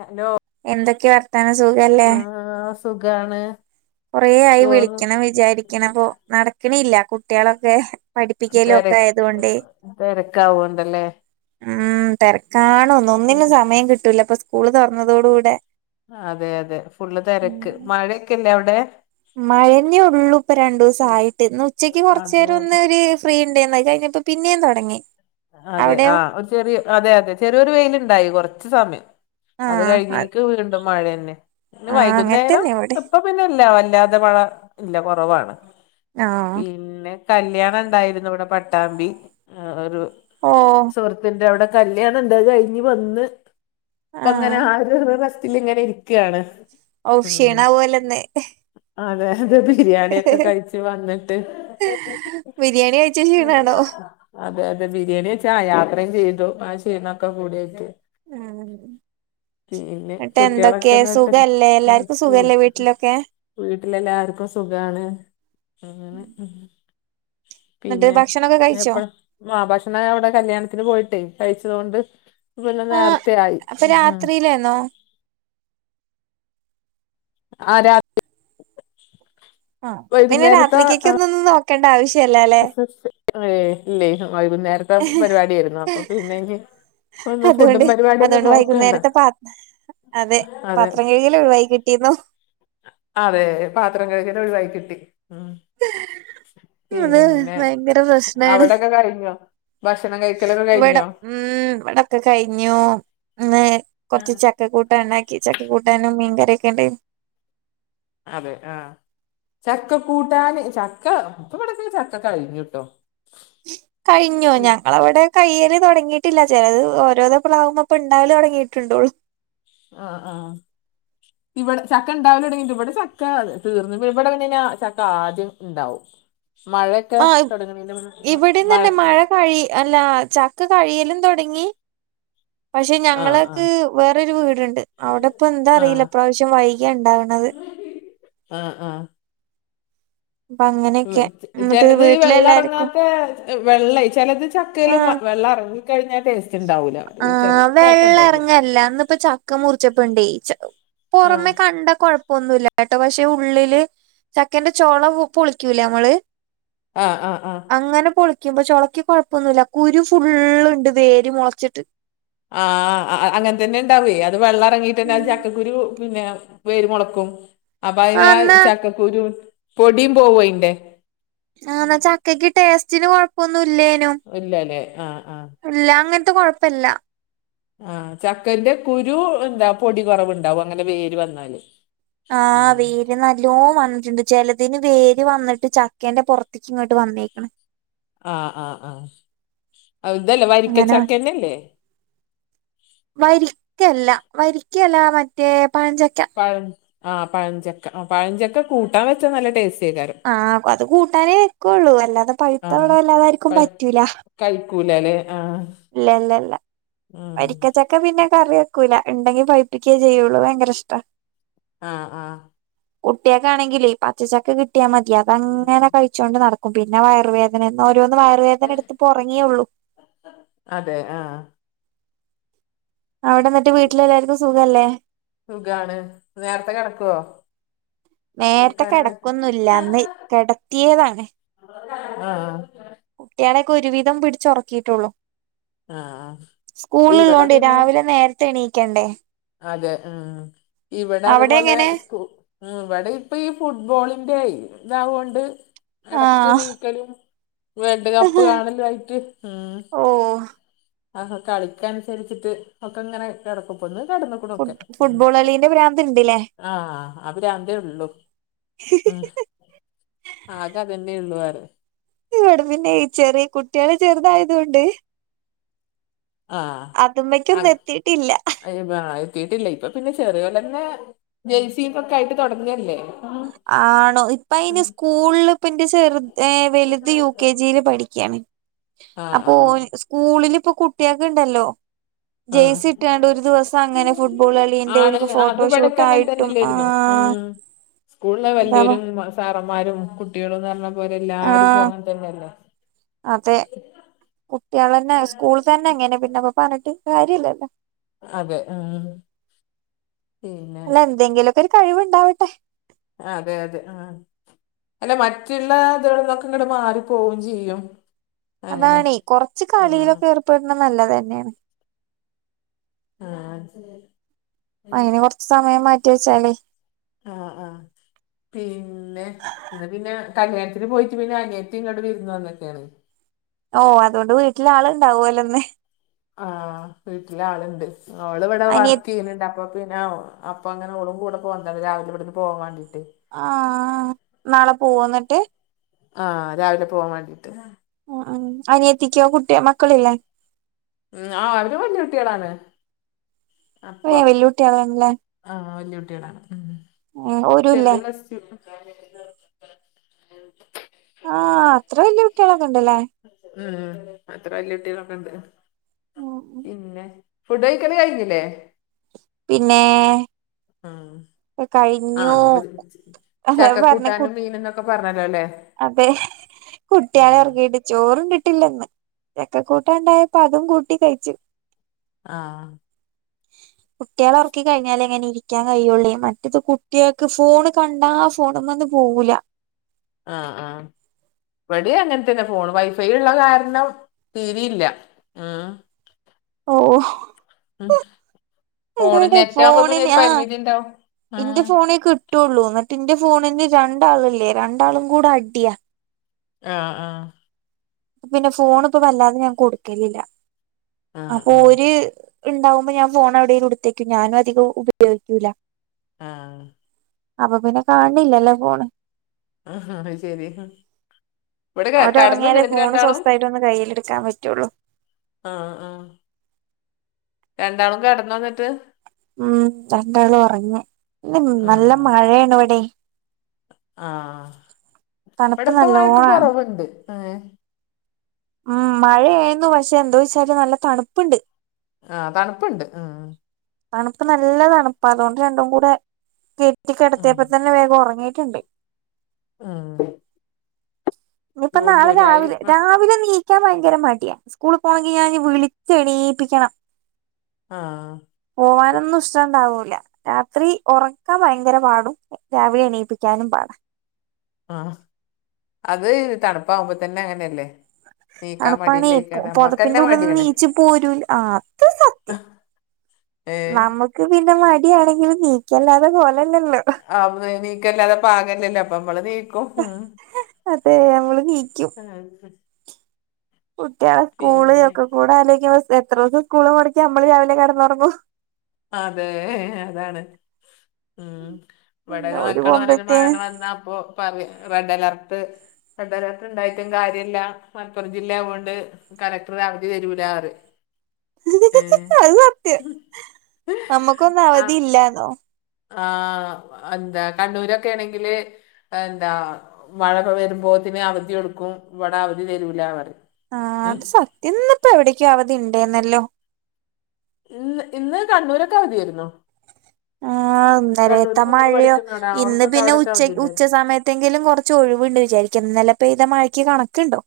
Hello എന്തൊക്കെ വർത്താനം സുഖല്ലേ ആ സുഖാണ് കൊറെ ആയി ചോറ് വിളിക്കണം വിചാരിക്കണം പ്പൊ നടക്കണല്ല കുട്ട്യാളൊക്കെ പഠിപ്പിക്കലുക്കെ ആയതോണ്ട്. തിരക്കാവോണ്ടല്ലേ ഉം തെരക്കാണൊ ഒന്നിനും സമയം കിട്ടൂല. ഇപ്പൊ സ്കൂള് തൊറന്നതോടു കൂടെ ഉം മഴ ഒക്കെ ഇല്ലെ ഔടെ മഴഞ്ഞേ ഒള്ളൂ ഇപ്പ രണ്ടൂസ ആയിട്ട്. ഇന്ന് ഉച്ചയ്ക്ക് കൊറച്ച് അതെ നേേരം അതെ ഒന്നര് പ്രീ ഇണ്ടേയ്‌നു അഹ് കഴിഞ്ഞപ്പോ പിന്നേയും തൊടങ്ങി. അതെ ആ ഒരു ചെറീയ അതെ അതെ ചെറിയ ഒര് വെയിലുണ്ടായി കൊറച്ച് സമയം അത് ആഹ് കഴിഞ്ഞേക്ക് വീണ്ടും മഴയെന്നെ. ഇന്ന് ആഹ് അങ്ങനെ വൈകുന്നേരം തന്നെ ഇവിടെ ഇപ്പം പിന്നെ ഇല്ല. വല്ലാതെ മഴ ഇല്ല കൊറവാണ് ആഹ് പിന്നെ കല്ല്യാണം ഇണ്ടായിരുന്നു ഇവടെ പട്ടാമ്പി. ഒരു ഓ സുഹൃത്തിന്റെ അവടെ കല്യാണം ഇണ്ടായിരുന്നു അത് കഴിഞ്ഞ് വന്ന് ഇപ്പ അങ്ങനെ ആഹ് ആ ഒര് ഇങ്ങനെ റെസ്റ്റിലിങ്ങനെ ഇരിക്കാണ്. ഔ ക്ഷീണ ആവൊല്ലൊ ഇന്ന് അതെ അതെ ബിരിയാണിയൊക്കെ കഴിച്ചു വന്നിട്ട് പണി കയ്ച്ച ക്ഷീണാണോ അതെ അതെ ബിരിയാണി വെച്ചാ യാത്രയും ചെയ്തു. ആ ക്ഷീണൊക്കെ കൂടിയായിട്ട് ആന്ന് ഇന്നട്ട് കുട്ടികളൊക്കെ എന്തൊക്കേ എന്നിട്ട് സുഖല്ലേ. ആ എല്ലാർക്കും സുഖ സുഖെല്ലേ വീട്ടിലൊക്കെ വീട്ടിലെല്ലാർക്കും സുഖാണ് ആഹ് എന്നിട്ട് ഭക്ഷണൊക്കെ കഴിച്ചോ മാ ഭക്ഷണം ഞാ ഇവിടെ കല്യാണത്തിന് പോയിട്ടെ കഴിച്ചതോണ്ടെ ഒര് കൊല്ലം നേര്ത്തെ ആയി ഉം ഇല്ലേന്നോ ആ രാ ആപ്പ പിന്നെ വൈകുന്നേരത്തെ രാത്രിക്കെക്കൊന്നും നോക്കേണ്ട ആവശ്യ ഇല്ലാലെ [unintelligible] ഏ ഇല്ലേ വൈകുന്നേരത്തെ പരിപാടി ഏരുന്നു അപ്പൊ പിന്നെ ഇഞ് അത് കൊണ്ട് അതുകൊണ്ട് വൈകുന്നേരത്തെ പാത്അതെ അതെ പാത്രം കഴ് ഇല്ല വൈകിട്ടീന്നു അതേ പാത്രം കഴ്കല് ഒഴിവായി കിട്ടി ഉം അത് പിന്നെ ഭയങ്കര പ്രശ്നാണ് അവിടെ ഒക്കെ കഴിഞ്ഞോ ഭക്ഷണം കഴിക്കലൊക്കെ ഇവിടെ കഴിഞ്ഞോ ഉം ഇവിടെ ഒക്കെ കഴിഞ്ഞു ഇന്ന് കൊറച്ച് ചക്ക കൂട്ട ഇണ്ടാക്കി ച ക്കകൂട്ടാനും മീൻകറി ഒക്കെ ഉണ്ടായ് ന്ന്. അതെ ആഹ്. ചക്ക കൂട്ടാന്. ചക്ക ഇപ്പ ഇവിടെക്കെ ചക്ക കഴിഞ്ഞുട്ടോ. കഴിഞ്ഞോ ഉം. ഞങ്ങളവിടെ കൈയ്യൽ തൊടങ്ങീട്ടില്ല ചെലത് ഓരോ പ്ലാളാവുമ്പപ്പ ഇണ്ടാവല് തൊടങ്ങിയിട്ടുണ്ടുള്ളൂ ആഹ് ആഹ് ഇവിടെ ചക്ക ഇണ്ടാവല് തൊടങ്ങിട്ട് ഇവടെ ചക്ക തീർന്ന്. ഇവടെ പിന്നെ ഴ്ഞ്ഞാ ചക്ക ആദ്യം ഇണ്ടാവും. മഴയൊക്കെ ആഹ് തൊട്ങ്ങ്ണേന്റ മു [unintelligible] മ്പേ ഇവിടെയും മഴ തന്നെ കഴി അല്ല ചക്ക കഴിയെലും തൊടങ്ങി. പക്ഷെ ആ ആ ഞങ്ങളെക്ക് വേറെ ഒരു വീട്. ഇണ്ട്. അവടെ ഇപ്പ എന്താ ആ അറീല്ല ഇപ്രാവശ്യം വൈകിയാ ഇണ്ടാവ്ണത്. ആഹ് ആഹ് പ്പങ്ങനെ- ഉം. ചെലത് ഈ വെള്ള എറങ്ങാത്തെ വെള്ള ചെലത് ചക്കയില് ആഹ് വെള്ളം എറങ്ങി കഴിഞ്ഞാ ടേ ഇണ്ടാവൂല്ല. ആഹ് വെള്ളം എറങ്ങല്ല ഇന്ന്പ്പം ചക്ക മുറിച്ചപ്പെണ്ടേ ആ പൊറമെ കണ്ട കൊഴപ്പ ഒന്നു ഇല്ല കേട്ടോ പക്ഷെ ഉള്ളില് ചക്കന്റെ ചൊള പുളിക്കൂല നമ്മള്- ആഹ്ആഹ് ആഹ് അങ്ങനെ പൊളിക്കുമ്പോ ചൊളയ്ക്ക് കൊഴപ്പൊന്നുമില്ല കുരു ഫുള്ള് ഉണ്ട് വേര് മുളച്ചിട്ട് ആഹ് അങ്ങനെ തന്നെ ഇണ്ടാവേ അത് വെള്ളം ഇറങ്ങീട്ട് തന്നെ ഉം ചക്കക്കുരു പിന്നെ വേരുമുളക്കും അപ്പൊ അതിനാ ആഹ് ആ എന്നാ ചക്കക്കുരു പൊടിയും പോവും അതിന്റെ ആന്ന ചക്കക്ക് ടേസ്റ്റിന് കൊഴപ്പൊന്നും ഇല്ലേനും ഇല്ല അല്ലേ ആഹ് ആഹ് ഇല്ല അങ്ങനത്തെ കൊഴപ്പ ഇല്ല. ആഹ് ചക്കന്റെ കുരു എന്താ പൊടി കുറവ് ഉണ്ടാവും അങ്ങനെ വേര് വന്നാല്. ആ വീ നല്ലോം വന്നിട്ടുണ്ട് ചിലതിന് വേര് വന്നിട്ട് ചക്കെന്റെ പുറത്തിക്ക് ഇങ്ങട്ട് വന്നേക്കണ്. ആഹ് ആഹ് ആഹ് ഇതല്ലേ അങ്ങനെ വ വരിക്കച്ചക്കന്റെയല്ലേ വരിക്കയല്ല വരിക്കയല്ല മറ്റേ പഴഞ്ചക്ക ആ പഴഞ്ചക്ക ആ പഴഞ്ചക്ക കൂട്ടാൻ വെച്ചാൽ നല്ല ടേസ്റ്റി ആകേരം. ആഹ് അത് കൂട്ടാനേ വെക്കുള്ളൂ അല്ലാതെ പഴുത്ത ഇവിടെ അല്ലാതർക്കും പറ്റൂല. കഴിക്കൂല ലേ ആഹ് ഇല്ല ല്ലല്ല വരിക്ക ചക്ക ക്ക പിന്നെ കറി വെക്കൂല ഉണ്ടെങ്കി പൈപ്പിക്കുവേ ചെയ്യുള്ളൂ ഭയങ്കര ഇഷ്ടാ. ആഹ് ആഹ് കുട്ട്യാൾക്കാണെങ്കിലേ ഈ പച്ചചക്ക കിട്ടിയാൽ മതി അതങ്ങനെ കഴി ച്ചോണ്ട് നടക്കും. പിന്നെ വയറുവേദനയന്ന് ഓരോന്ന് വയറുവേദന എടുത്ത് ഇപ്പം ഉറങ്ങിയേ ഉള്ളു. അതെ ആഹ്. അവിടെ ഇന്നിട്ട് വീട്ടിലെല്ലാർക്കും സുഖല്ലേ സുഖാണ്. നേരത്തെ കിടക്കുവോ? നേരത്തെ കിടക്കാനായിട്ട് കിടക്കൊന്നും ഇല്ല ഇന്ന് കെടത്തിയതാണ്. ആഹ് ആഹ് കുട്ട്യാളെയൊക്കെ ഒരുവിധം പിടിച്ചുറക്കിയിട്ടേ ഉള്ളു. ആ സ്കൂൾ ഇവിടെ ഉള്ളോണ്ട് പിന്നെ രാവിലെ നേരത്തെ എണീക്കണ്ടേ. അതെ ഉം ഇവിടെ അവിടെ അതേപോലെ എങ്ങനെ സ്കു ഇവിടെ ഇപ്പം ഈ ഫുട്ബോളിന്റെ ഇതാവുകൊണ്ട് ഇടക്ക് ആഹ് ണീക്കലും വേൾഡ് കപ്പ് കാണലും ആയിട്ട് ഉം. ഓ ആ കളിക്ക അനുസരിച്ചിട്ട് ഒക്കെ ഇങ്ങനെ കിടക്കും ഇപ്പൊ ഇന്ന് കടന്നു. ഫു ഫുട്ബോൾ കളിന്റെ പ്രാന്ത് ഇണ്ട്ല്ലേ. ആഹ ആ പ്രാന്തേ ഉള്ളൂ ഉം ആകെ അതെന്നെ ഉള്ളൂ വേറെ ഇവിടെ പിന്നെ ഈ ചെറിയ കുട്ട്യാള് ചെറുതായതുകൊണ്ട് ആ അതുമ്മക്കൊന്നും അങ്ങ് എത്തിയിട്ടില്ല അയാ എത്തിയിട്ടില്ല ഇപ്പൊ പിന്നെ ചെറിയോലെന്നെ ജഴ്സിയൊക്കെ ആയിട്ട് തുടങ്ങല്ലേ ഉം ആണോ. ഇപ്പ അയിന് ഉം സ്കൂളില് ഇപ്പന്റെ ചെറു വലുത് യു കെ ജിയില് പഠിക്ക്യാണ്. ആഹ് ആഹ് സ്കൂളിൽ ഇപ്പൊ കുട്ടിയാക്ക്‌ ഇണ്ടല്ലോ. ആഹ് ജെഴ്‌സി ഇട്ടാണ്ട് ഒരു ദിവസം അങ്ങനെ ഫുട്ബോൾ കളിന്റെ ആണ് ഓര്ക്ക്‌ അത് ഫോട്ടോഷൂട്ട് ഇവിടൊക്കെ ആയിട്ടും ആഹാ സ്കൂളില് വലിയൊരും, സാറന്മാരും, കുട്ടികളുംന്ന് പറഞ്ഞ പോലെ എല്ലാരും ഇപ്പൊ ആഹ് അങ്ങനെ തന്നെയല്ലേ. അതെ [unintelligible] കുട്ട്യാളെന്നെ സ്കൂൾ തന്നെ അങ്ങനെ പിന്നെപ്പ പറഞ്ഞിട്ട് കാര്യം ഇല്ലല്ലോ. അതെ ഉം പിന്നെ എന്തെങ്കിലും ഒക്കെ ഒരു കഴിവുണ്ടാവട്ടെ. അതെ അതെ ആഹ് അല്ല മറ്റുള്ള ഇതടെന്നൊക്കെ ഇങ്ങട് മാറി പോവും ചെയ്യും. അങ്ങനെ അതാണേ കുറച്ച് ആഹ് കളിയിലൊക്കെ ഏർപ്പെടുന്നത് നല്ലത് തന്നെയാണ്. ആഹ അയിന് കൊർച്ച് സമയം മാറ്റി വെച്ചാലേ ആഹ് ആഹ് പിന്നെ ന്ന പിന്നെ കല്യാണത്തിന് പോയിട്ട് പിന്നെ അനിയത്തി ഇങ്ങോട്ട് വിര്ന്ന് വന്നക്കെയാണ്. ഓഹ് അതോണ്ട് വീട്ട്ല് ആളുണ്ടാവുല്ലോ ഇന്ന്. ആഹ് വീട്ട്‌ല് ആള്ണ്ട് അവള് ഇവടെ അനിയ വർക്ക് യ്യ്ന്ന്ണ്ട് അ അപ്പൊ പിന്നെ അപ്പ ങ്ങനെ ഓളും കൂടെ [unintelligible] രാവിലെ ഇവ്ട്ന്ന് പോവാൻ ണ്ടിയിട്ട്. ആഹ് നാളെ പോവോ ന്ന്ട്ട്? ആ രാവിലെ പോവാൻ വാണ്ടീട്ട്. ഉം അൻ അനിയത്തിക്കോ കുട്ട്യോ മക്കള്ല്ലേ? ഉം ആഹ് അവര് വല്യ കുട്ട്യളാണ്. [unintelligible] ആഹ് വല്യ കുട്ട്യളാണ് ഉം ഏഹ് ഓരുല്ലേ ചെർത് പ്ലസ്ടു ആഹ് അത്ര വല്യ കുട്ട്യളൊക്കെ ണ്ട്ല്ലേ? ഉം അത്ര വല്യ കുട്ട്യളൊക്കൊണ്ട്. ഉം പിന്നെ ഫുഡ് കഴിക്കല് കഴിഞ്ഞില്ലേ? പിന്നെ ആഹ് ആ കഴിഞ്ഞു ച് അതാ ചക്ക പറഞ്ഞെ കു കൂട്ടാനും മീനന്നൊക്കെ പറഞ്ഞല്ലൊല്ലേ? അതെ കുട്ട്യാളെ ഒർക്കിട്ട് ചോറും കിട്ടില്ലന്ന് ചക്ക കൂട്ടാ ണ്ടായപ്പോ അതും കൂട്ടി കഴിച്ച്. ആഹ് കുട്ടിയാളെ ഓർക്കി കഴിഞ്ഞാലെ ഇങ്ങനെ രി ക്കാൻ കയ്യോള്ളേ മറ്റേ ത് കുട്ടിയേക്ക് ഫോണ് കണ്ടാ ഫോണ് മന്ന് പോകൂല്ല. ആഹ് ആഹ് ഇവടിം അങ്ങൻ തന്നെ ഫോണ് വൈഫൈ ള്ള കാരണം തീരേയില്ല ആഹ്. ഓഹ് ഉം ഫോണ് [unintelligible] നെറ്റ് ആവുമ്പോ പിന്നെ ഫോണ്ന് ഒരു ആ പരിമിതി ഉണ്ടാവും ഉം ഇന്റെ ആഹ് ഫോണേ ക് ട്ടൊള്ളൂ എന്നിട്ട്ന്റെ ഫോണ്ന് രണ്ടാള്ല്ലേ രണ്ടാളും കൂടെ അടിയാ. ആഹ് ആഹ് പ്പ പിന്നെ ഫോൺ പ്പൊ വല്ലാതെ ഞാൻ കൊടുക്കലില്ല ആഹ് അപ്പൊ ഓര് ഇണ്ടാവുമ്പോ ഞാൻ ഫോൺ അഒടേൽ എടുത്തേക്കും ഞാൻ അധികം ഉപയോഗിക്കൂല്ല. ആഹ് അപ്പൊ പിന്നെ കാണ്ന്ല്ലല്ലോ ഫോണ്. ആഹ് ഹാ അഹ് സര്യ. ഓര് ഒർങ്ങിയാലേ ഫോണ് രണ്ടാളും സ്വസ്ഥമായിട്ട് ഒന്ന് കയ്യിലെട്ക്കാൻ പറ്റുള്ളൂ. ആഹ് ആഹ് രണ്ടാളും കെടന്നോ ന്ന്ട്ട്? ഉം രണ്ടാളും ഒറങ്ങ ഇന്ന് നല്ല ആഹ് മഴയാണ് ഇവടെ. ആഹ് തണുപ്പ് ഇവടപ്പോ മഴക്ക് നല്ലോണാണ് കൊറവുണ്ട് ഏഹ്. ഉം മഴയേന്നു പക്ഷെ എന്തോച്ചാല് നല്ല തണുപ്പ്ണ്ട്. ആഹ് തണുപ്പ്ണ്ട് ഉം. തണുപ്പ് നല്ല തണുപ്പ അതുകൊണ്ട് രണ്ടും കൂടെ കെറ്റി ഉം കെടത്തിയപ്പത്തന്നെ വേഗം ഒറങ്ങിയിട്ടുണ്ട്. ഉം ഇനിയിപ്പ ജൂൺ നാളെ ജൂലൈ രാവിലെ രാവിലെ നീ ക്കാൻ ഭയങ്കര മട്യാ സ്കൂള് പോണങ്കി ഞാൻ വിളിച്ച് എണീപ്പിക്കണം. ആഹ് പോവാനൊന്നും ഇഷ്ട ണ്ടാവൂല്ല രാത്രി ഒറക്കാൻ ഭയങ്കര പാടും. രാവിലെ എണീപ്പിക്കാനും പാട. ആഹ് അത് തണുപ്പാകുമ്പോ തന്നെ അങ്ങനെയല്ലേ. നീക്കാൻ തണുപ്പാണേ പോ മടിയില്ലേക്കാരം പൊത്പ്പിന്റെ നമ്മക്കന്നെ ഉള്ള്ന്ന് മടിയാണ് നീച്ച് പോരൂല്ല ആഹ് അത് സത്യം. ഏഹ് നമുക്ക് പിന്നെ മടിയാണെങ്കിൽ നീക്കല്ലാതെ പോരല്ലല്ലോ ആ എനീക്കല്ലാതെ പാകല്ലല്ലോ അപ്പൊ നമ്മളെനീക്കും ഉം ഞങ്ങൾ ണീയ്ക്കും ആ, കുട്ടിയാളെ സ്കൂള് പിന്നെ ന്നൊക്കെകൂടെ ആലോയ്ക്കുമ്പോ സ് എത്രോസം സ്കൂള് മൊടക്കി നമ്മള് രാവിലെ കടന്നുറങ്ങും അതെ അതാണ് ഉം പിന്നെ ഇവടെക്കെ ഓര് മക്കള് പറയ്ണത് പോകുമ്പത്തേന് മഴയൊന്നു വന്നാ അപ്പൊ റെഡ് അലർട്ട് റെഡ് അലർട്ട് ഉണ്ടായിട്ടും കാര്യല്ല മലപ്പുറം ജില്ല ആവോണ്ട് കലക്ടർ അവധി തരൂല പറിം ഏഹ് നമ്മക്കൊന്നും അവധി ഇല്ലാന്നോ ആഹ് എന്താ കണ്ണൂരൊക്കേണെങ്കില് എന്താ മഴക്കെ വരുമ്പോത്തിന് അവധികൊടുക്കും ഇവടെ അവധി തരൂ ലാ പറിം ആ അത് സത്യം ഇന്നിപ്പോ എവിടക്കോ അവധി ഉണ്ടേന്നല്ലോ ഇന്ന് ഇന്ന് കണ്ണൂരൊക്കെ അവധിയായിരുന്നു ആ ഇന്നലത്ത കണ്ണൂര് മോള് മഴയോ പഠിക്കുന്ന അവിടെ ഇന്ന് അവൾക്കൊക്കെ പിന്നെ അവിടൊക്കെ അവധി ഉച്ചക്ക് ഉച്ച ഉണ്ടായിരുന്നു. സമയത്ത് തെങ്കിലും കൊർച്ച് ഒഴിവ്ണ്ട് വിചാരിക്കാം ഇന്നലെ പെയ്ത മഴക്ക് കണക്ക്ണ്ടോ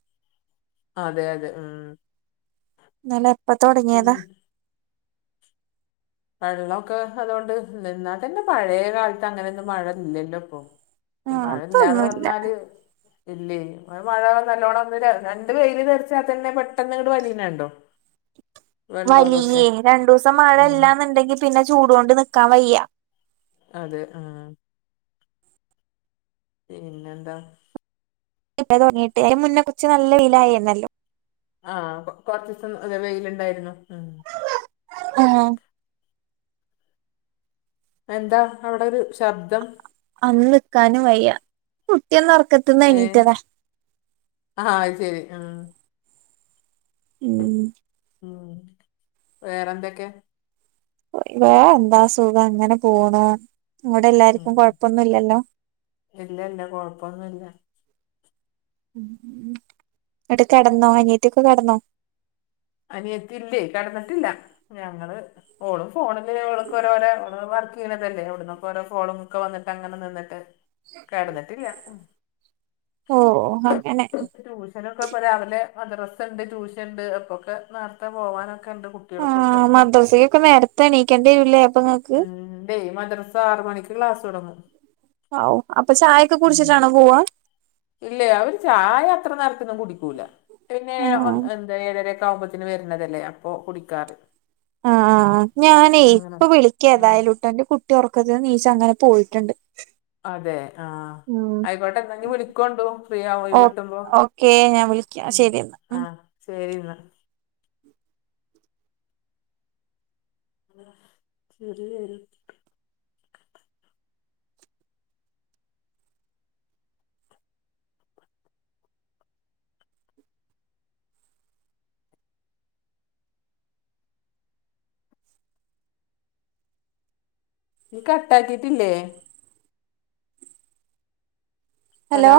അതെ അതെ ഉം ഇന്നലെ എപ്പ ഉം തൊട്ങ്ങിയതാ വെള്ളൊക്കെ അതോണ്ട് എന്നാൽത്തന്നെ പഴയ കാലത്തെ അങ്ങനൊന്നും മഴ ഇല്ലല്ലോ ഇപ്പൊ ആ മഴ ഇല്ലാന്ന് അതൊന്നുല്ല പർഞ്ഞാല് ഇല്ലേ മഴ നല്ലോണം [unintelligible] രണ്ട് വെയിൽ തെറിച്ചാൽ തന്നെ പെട്ടെന്നങ്ങട്ട് വലിന കണ്ടോ വലിയേ രണ്ടൂസം മഴ ഉം ഇല്ലാന്നുണ്ടെങ്കിപ്പിന്നെ ചൂട് കൊണ്ട് നിക്കാൻ വയ്യ അതെ ആഹ് പിന്നെന്താ ഇപ്പ തൊട്ങ്ങിയിട്ടെ അയിന് മുന്നെ കുറച്ച് നല്ല വെയിലായ്നല്ലോ ആഹ് കൊ കൊർച്ചീസം നല്ല വെയില്ണ്ടായിര്ന്നു ഉം ആഹ് എന്താ അവിടെ ഒരു ശബ്ദം? അന്ന് നിക്കാനും വയ്യ കുട്ടിയൊന്ന് ഒറക്കത്തിന്നു എണ്ണീറ്റതാ ആഹ് ശരി ആ ഉം ഉം വേറെന്തൊക്കെ വേറെന്താ സുഖം അങ്ങനെ പോണ് ഇങ്ങൾടെ ഉം എല്ലാർക്കും കൊഴപ്പൊന്നുല്ലല്ലോ ഇല്ല ഇല്ല കൊഴപ്പൊന്നുല്ല ഉം ന്നട്ട് കെടന്നോ അനിയത്തി ഒക്കെ കെടന്നോ അനിയത്തില്ലേ കെടന്നിട്ടില്ല ഞങ്ങള് ഓളും ഫോണില് ഓൾക്ക് ഓരോരോ വ വീണതല്ലേ അവ്ട്ന്നൊക്കൊ ഓരോ ഫോണും ഒക്കെ വന്നിട്ട് അങ്ങനെ നിന്നിട്ട് കടന്നിട്ടില്ല ഓ അങ്ങനെ ട്യൂഷനൊക്കെ ഇപ്പൊ രാവിലെ മദ്രസ ഇണ്ട് ട്യൂഷൻ ഇണ്ട് അപ്പൊക്കെ നേറ്ത്തെ പോവാനൊക്കെ ഇണ്ട് ആ മദ്രസയൊക്കെ നേരത്തെ എണീക്കേണ്ടി വരൂല്ലേ അപ്പൊ ഇങ്ങ ഉം ണ്ടേയ് മദ്രസ ആറ് മണിക്ക് ക്ലാസ് തൊടങ്ങും ഔ അപ്പൊ ചായൊക്കെ കുടിച്ചിട്ടാണോ പോവാ ഇല്ലേ അവര് ചായ അത്ര നേരത്തൊന്നും കുടിക്കൂല പിന്നെ ആ [unintelligible] ഏഴ് ഏഴരെക്ക് ആവുംമ്പത്തിന് വരുന്നതല്ലേ അപ്പൊ കുടിക്കാറി ആഹ് ഞാനേ ഇപ്പൊ വിളിക്കേ ആ ഏതായാലും ട്ടന്റെ കുട്ടി ഒറക്കത്തിന്ന് നീച്ച് അങ്ങനെ പോയിട്ട്ണ്ട് അതെ ആഹ് ആയിക്കോട്ടെന്നാ ഇഞ്ഞ് വിളിക്കോണ്ടൂ ഫ്രീ ആവുമ്പോ ഒഴിവ്ട്ടുമ്പോ കേ ഞാന് വി വിളിക്കാ ശരിന്നാ ശെരിന്നാ ചിറി വെര്ണ്ട് ഇയ് കട്ടാക്കിട്ടില്ലേ? ഹലോ